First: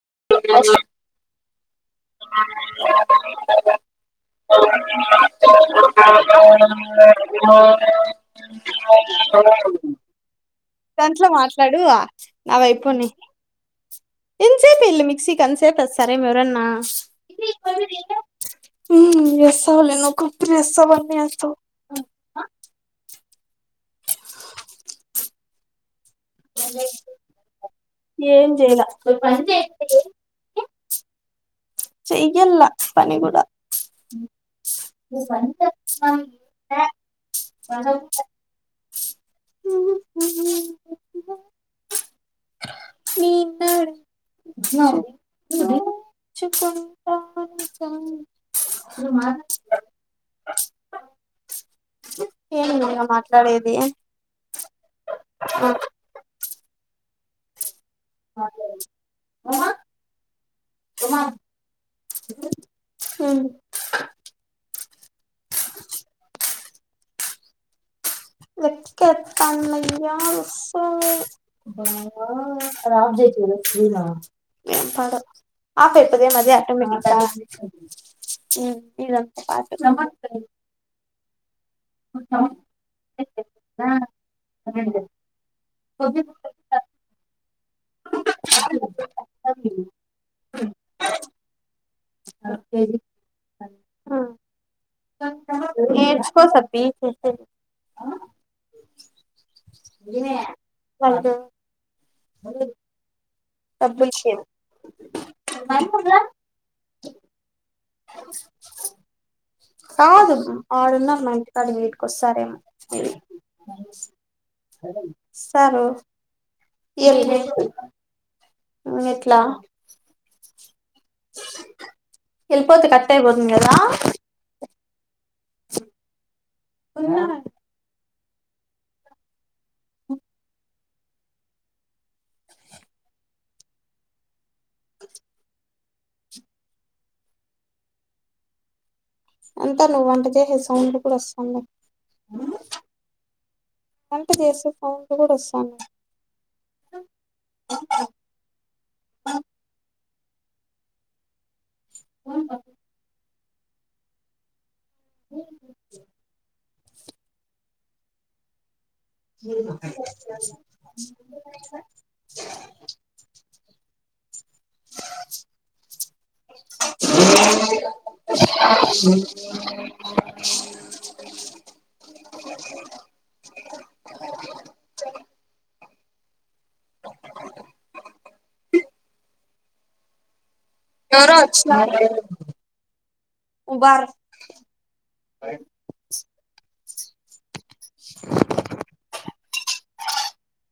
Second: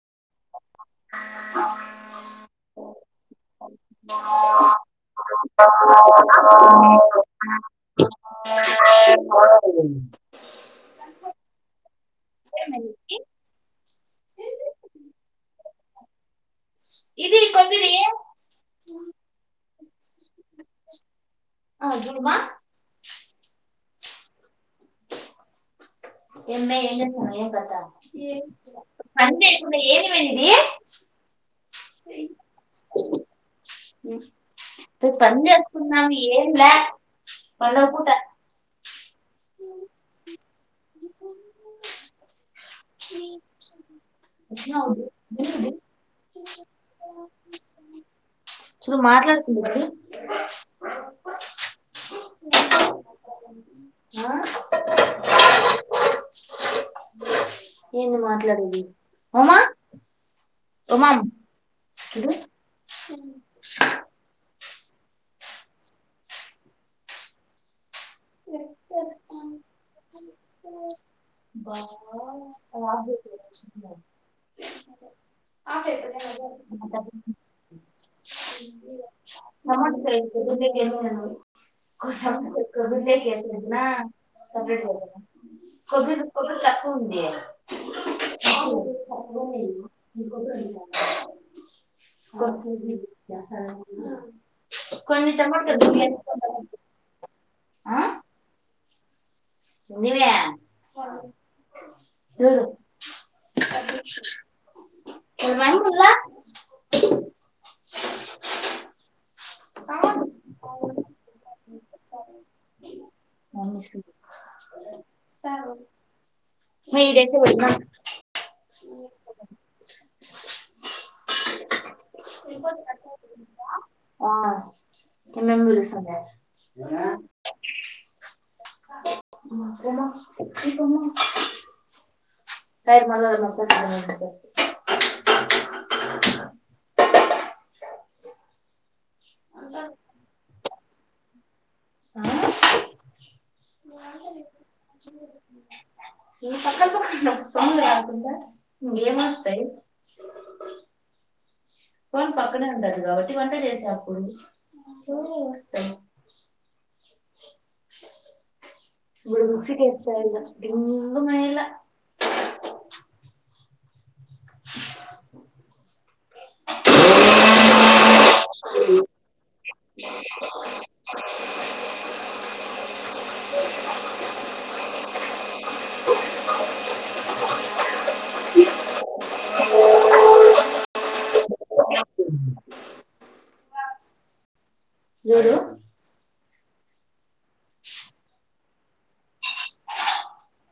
[unintelligible] [unintelligible] Ten లో మార్ డు నాపోని ఇంతసేపు ఇల్ళ మిక్సీ కంతసేపుది సరే ఎవరన్నా ఇది కొద్దిది [unintelligible] ఆ జూడ్మా ఏం చేస్తున్నావేమ్ పెద్ద ఏం చేయలా పంచాయకుండా దమ్మీ నీది [unintelligible] చెయ్యల్ల పని కూడా రేపు పని చేసుకున్నాము ఏం లే పండుగ పూట [unintelligible] [inaudible] [inaudible] [unintelligible] చూడు మా మాట్లాడుతుంది ఇది. ఏ మాట్లాడేది ఆ ఏంటి మాట్లాడేది ఉమా కమ్ ఆన్ [inaudible] లెక్కఎత్తా నయ్యా చూడు కొబ్బరిలేక పడ ఆపేతాది మద అటమ ఇదంత పాటు వేసేదినా [unintelligible] [inaudible] కొబరి కొబిరి తక్కువ ఉంది. [unintelligible] కొ కొన్ని టమాటా నేర్చుకో సత్తి ఆ ఏమి ఎవరు? డబ్బు విషయం [inaudible] కాదు ఆడున్నారు మాఇంటికాడ ఈటికివస్తారేమో [unintelligible] సారు ఈ ఏమి డేస్ లేదు పెట్టినా ఎట్లా ఎల్లిపోతే కట్ అయిపోతుంది కదా ఏమీ మీ అమ్మ పిలుస్తుంది [inaudible] [unintelligible] [unintelligible] అంతా నువ్వు వంట చేసే సౌండ్ కూడా వస్తుంది. అ వంటి చేసి ఈ సంకల్ప సమ్మకుంద ఏంస్తాయి [unintelligible] ఫోన్ పక్కనే ఉంటది కాబట్టి వంట చేసేప్పుడు చూడు వస్తవ్ ఇప్పుడు ఏమ మిక్సీకి వేస్తారు ఇగ డింగుమనేలా ఆ ఇ అ అ ఆ ఎవరో వచ్చినారు ఉబార్ చూడు ఆ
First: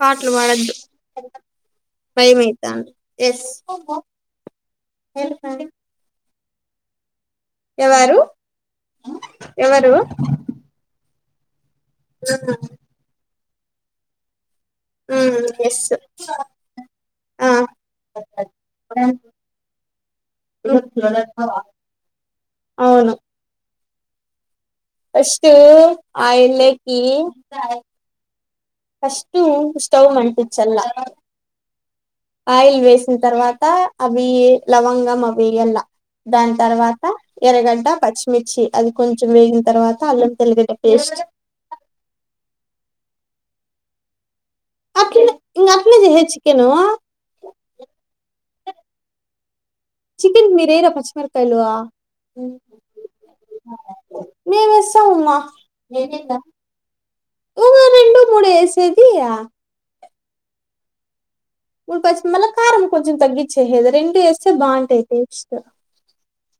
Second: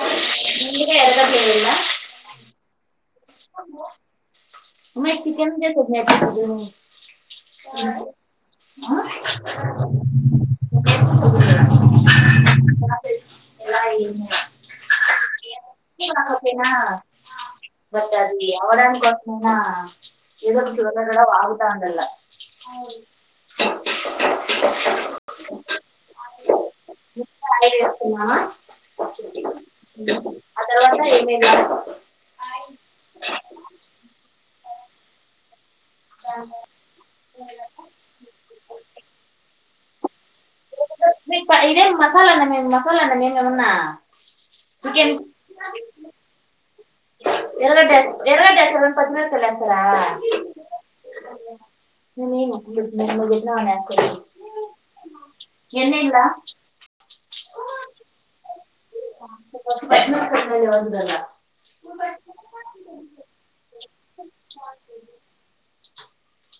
పాట్లు పాడదు ఎందుకే ఎరగట్లేదుందా భయం అయితాంది ఎస్ చికెన్ చేసేది నేర్పిస్తా విను ఎవరు ఎవరు ఆ ఎలా ఏమి హ్మ్ ఎస్ ఓకే నా ఆ బట్ అది అవ్వడాని కోసం అయినా ఎదో ఒక్కటి చురు చురుగా వాగుతాండల అవున్ ఫస్టు ఆయిల్ లోకి ఆయిల్ వేస్తున్నామా ఫస్టు స్టవ్ అంటించలా పోయిన ఆయిల్ వేసిన తర్వాత అవి లవంగం అవి ఏయలా దాని తర్వాత ఎర్రగడ్డ పచ్చిమిర్చి అది కొంచెం వేగిన తర్వాత అల్లం తెల్లిగడ్డ పేస్ట్ ఇదే ఏం మసాలా అన్నం మసాలా అన్నం ఏం కాదు ఏమన్న అట్లనే ఇంగ అట్లనే చేసేది చికెను ఎరగడ్డ ఎస్ ఎరగడ్డ ఎస్తారు పచ్చిమిరపకాయ లు ఎస్ చికెన్ మీరు్యేయరా పచ్చిమిరపకాయలు మేము మేయము నువ్వు చేపినవి అని ఎస్తున్న మేమేస్తామమ్మా ఎన్ని ఏయలా ఆ ఓక రెండు మూడు వేసేది పచ్చిమిరపకాయ [unintelligible] ఉ పచ్చి మళ్ళా కారం కొంచం తగ్గచ్చేహెయేది రెండు వేస్తే బాగుంటాయి టేస్ట్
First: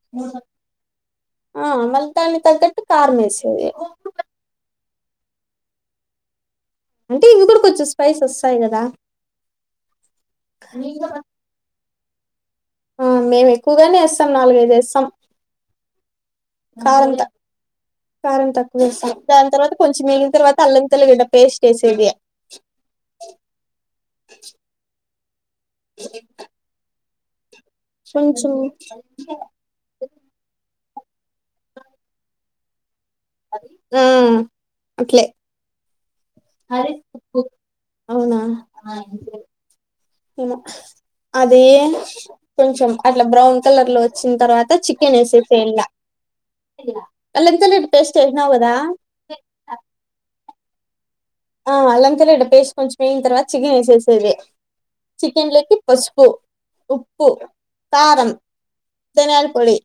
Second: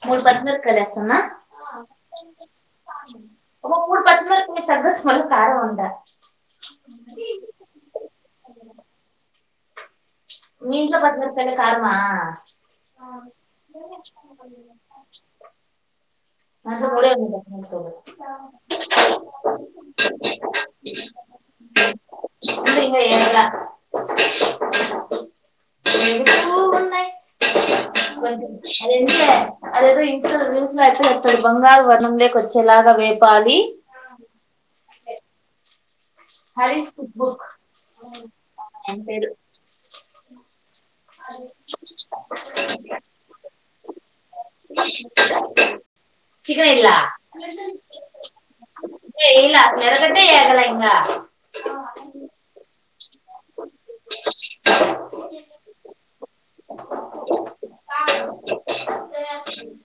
మూడు పచ్చిమిరపకాయలు వేస్తాన్న ఆ మళ్ళ దాన్ని తగ్గట్టు కారం వేసేది ఫుల్ కారం వంట అంటే ఇవి కూడా కొంచెం స్పైస్ వస్తాయి కదా మీ ఇంట్లో [unintelligible] కారమా ఆ మేము ఎక్కువగానే ఏస్తాం నాలుగైదు ఏస్తాం అ కారం త కారం తక్కువేస్తం దాని తర్వాత కొంచెం మిగిలిన తర్వాత అల్లంతెల్గడ్డ పేస్ట్ వే [unintelligible] ఏమో ఏయల అ [unintelligible] ఇన్స్ట న్యూస్లో అవి బంగారు వర్ణంలోకొచ్చెల్లాగా వే ఆ అట్లే మరి బుక్ [unintelligible] అవునా అటు సైడు ఏమో అది కొంచెం అట్లా బ్రౌన్ కలర్ లో వచ్చిన తర్వాత చికెన్ వేసేసి చికెన్ ఇల్లా అల్లం తెల్లగడ్డ పేస్ట్ ఏసినావు కదా ఆ ఆ అలంతెల్లగడ్డ పేస్ట్ కొంచెం వేగిన తర్వాత చిగెన్ వేసేసేది చికెన్లోకి పసుపు ఉప్పు కారం ధన్యాల పొడి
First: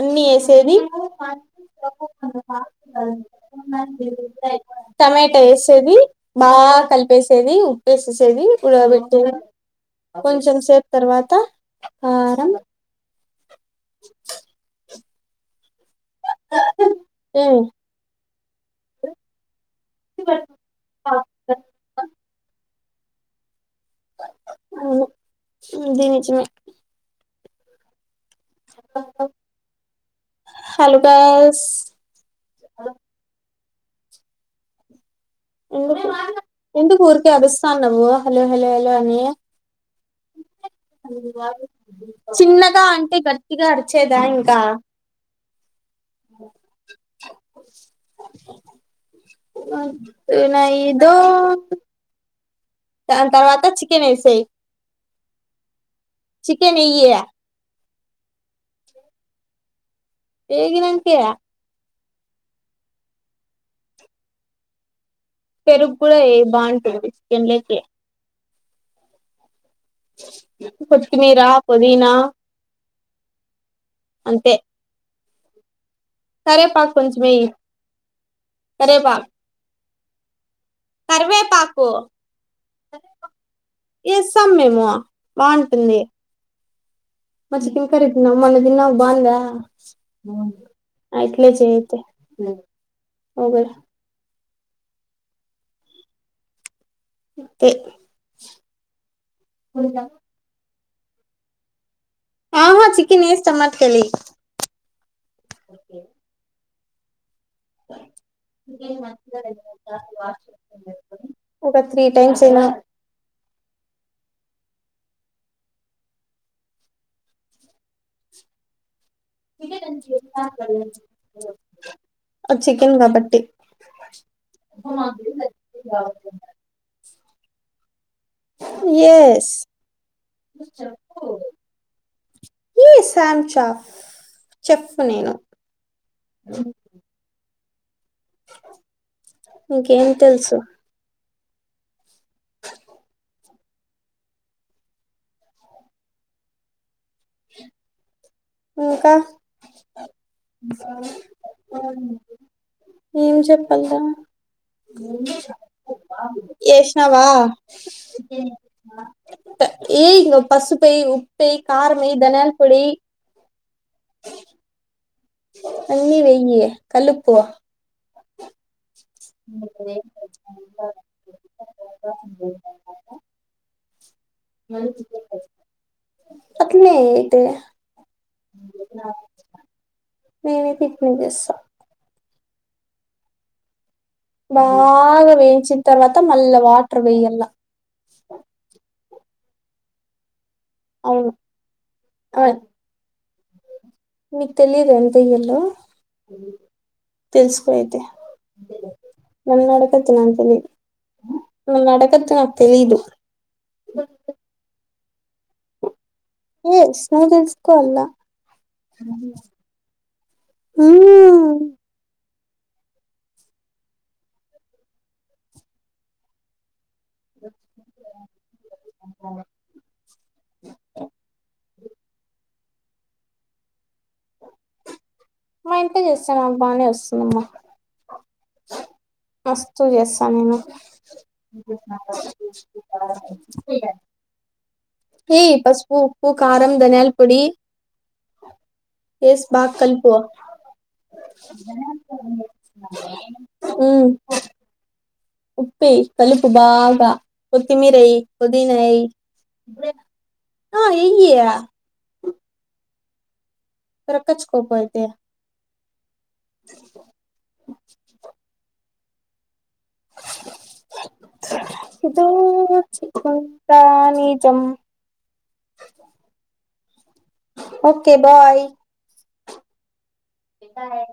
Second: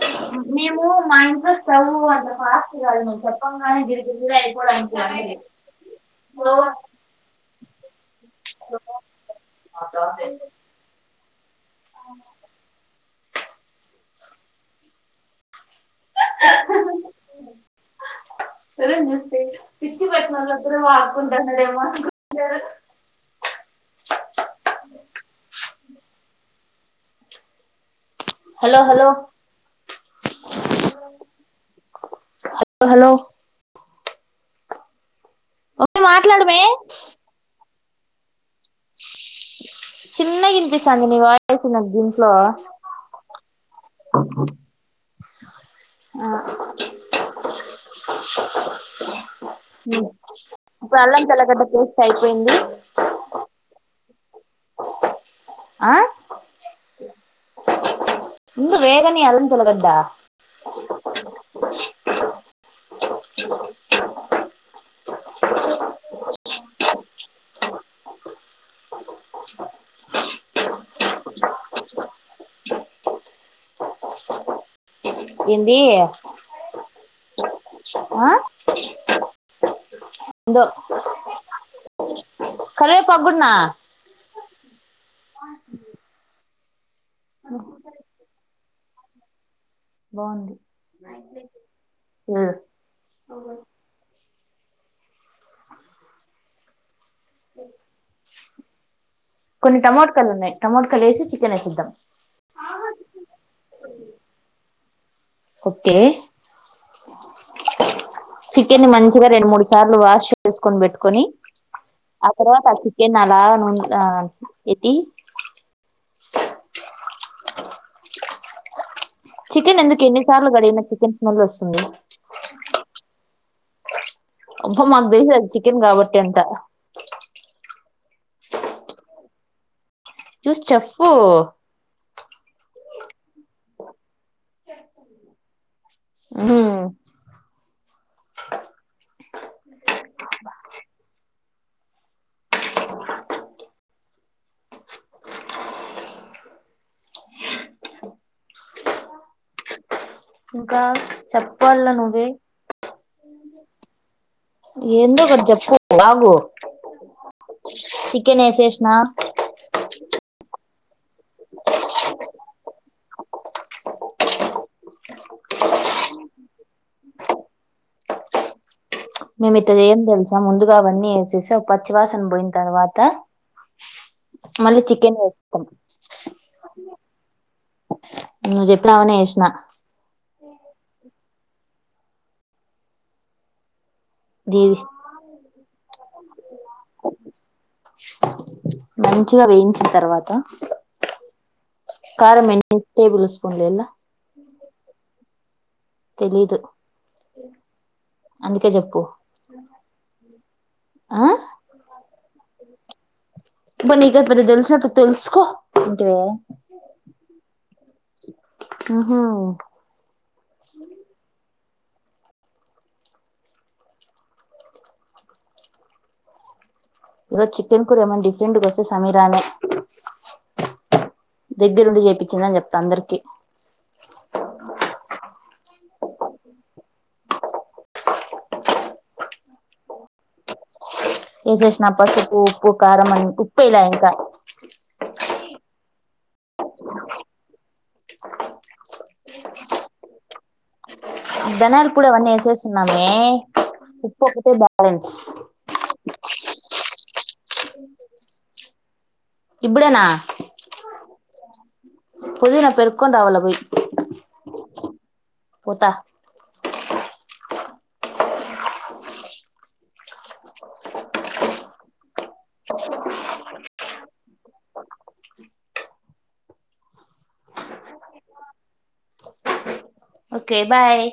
అన్ని వేసేది మేము మా ఇంట్లో స్టవ్ అంత ఫాస్ట్ కాదు నువ్వు చెప్పంగానే గిర గిర అయిపో టమాటా వేసేది బాగా కలిపేసేది ఉప్పేసేసేది ఉడకబెట్టే కొంచెం సేపు తర్వాత కారం అ సరే నమస్తే [unintelligible] దించిన హలో హలో హాలుకాస్ హలో హలో ఓకే ఎందుకు మాట్లాడమే ఎందుకు ఊరికే అరుస్తాన్నవు హలో హలో హలో అని చిన్నగా వినిపిస్తుంది నీ వాయిస్ నాకు దీంట్లో చిన్నగా అంటే గట్టిగా అరిచేదా ఇంకా ఆ ఇప్పుడు ఏదో అల్లం తెల్లగడ్డ పేస్ట్ అయిపోయింది దాని తర్వాత చికెన్ వేసేయి ఆ చికెన్ ఇ ముందు వేగనే అల్లం తెల్లగడ్డా వేగినంకేయాలి పెరుగు కూడ ఎయ్యి బాగుంటుంది చికెన్లకి కొత్తిమీరా పుదీనా అంతే ఏంది కరెపాక్ కొంచమేయి కరేపాక్ కర్వేపాకు కూడ్నా సమెము బాంటుంధి మ తిన్కరీత నవ్ మొన దినవ బాందా బాన్ధి ఇట్లేజ అయితే వగర ఇన్థె కొన్ని టమాోటకాలు ఉన్నాయి టమాోటకాలు వేసి చికెన్ వేసిద్దాం ఆహా చికెన్ ఏస్ టమాట్ కళ ఎయి ఓకి స చికెన్ మంచిగా రెండు మూడు సార్లు వాష్ చేసుకొని పెట్టుకొని ఒక త్రీ ఆ టైమ్స్ అయినా తర్వాత చికెన్ అలా నూ ఎతి చికెన్ ఎందుకు ఎన్ని సార్లు కడిగిన చికెన్ స్మెల్ వస్తుంది చికెన్ కాబట్టి అబ మాకు తెసది చికెన్ కాబట్టి అంట ఎస్ చూసి చెప్పు ఇవి సామ్ చాఫ చెప్పు నేను ఉమ్ ఇంకేం తెలుసు ఇంకా ఇంకా చెప్పాల నువ్వే ఏం చెప్పాలరా ఏందో ఒకటి చెప్పు ఆగు ఈష్ణవా చికెన్ వేసేసిన ఎయి నువ్వు పసుపు ఎయి ఉప్పు ఎయి కరం ఎయి దన్యాలపోడి ఎయి అన్ని వెయ్యి కలుపు మేమి ఇతడ ఏం తెలుసాం ముందుగా అవన్నీ వేసేసి పచ్చివాసన పోయిన తర్వాత మళ్ళీ చికెన్ వేస్తాం అట్లానే వెయ్యి అయితే నువ్వు చెప్పినావనే వేసిన నేను అయితే ఇట్లే చెస్థామ్ ఇది బాగా వేయించిన తర్వాత మళ్ళ వాటర్ వెయ్యలా మచ్చగా వేయించిన తర్వాత అవును కారం ఎ టేబుల్ స్పూన్లు వెయ్యాల మీకు తెలిదు ఎంత వెయ్యల్లో తెలీదు తెలుసుకో అయితే అందుకే చెప్పు నన్న అడకత్ నా తెలిదు ఆ నన్న అడకత్ నాకు తెలిదు ఇప్పుడు నీకు పెద్ద థెలిసి నట్టు థెలుసు ఏ స్ నువ్వు తెలుసుకోవాల ఉహు. ఉమ్ ఈరోజు చికెన్ కూర ఏమైనా డిఫరెంట్ వస్తే సమీరానే దగ్గరుండి చెపించినప్ప్తా అందరికి మా ఇంత చేస్తాను బానే వస్తుందమ్మా మస్తు చేస్తాను నేను ఏదేష్ణ పసుపు ఉప్పు కారంమ ఉప్పు ఇలా ఇంకా ఉ ఉప్పు కారం ధనియాల పొడి ఏస్ బాగా కలిపు దనాల్ కూడా వన్న ఎసే సన్నామే ఉప్పుకతే బ్యాలెన్స్ ఉప్పి కలుపు బాగా కొత్తిమరై పోధిన ఇప్పుడేనా ఆ ఎయి పదున పెర్కొడావాల పోయి పెరకచ్చుకోపోయితే పోత ఆ ఇదో చ కుంద నిజం ఆ ఓకే బాయ్ ఓకే బాయ్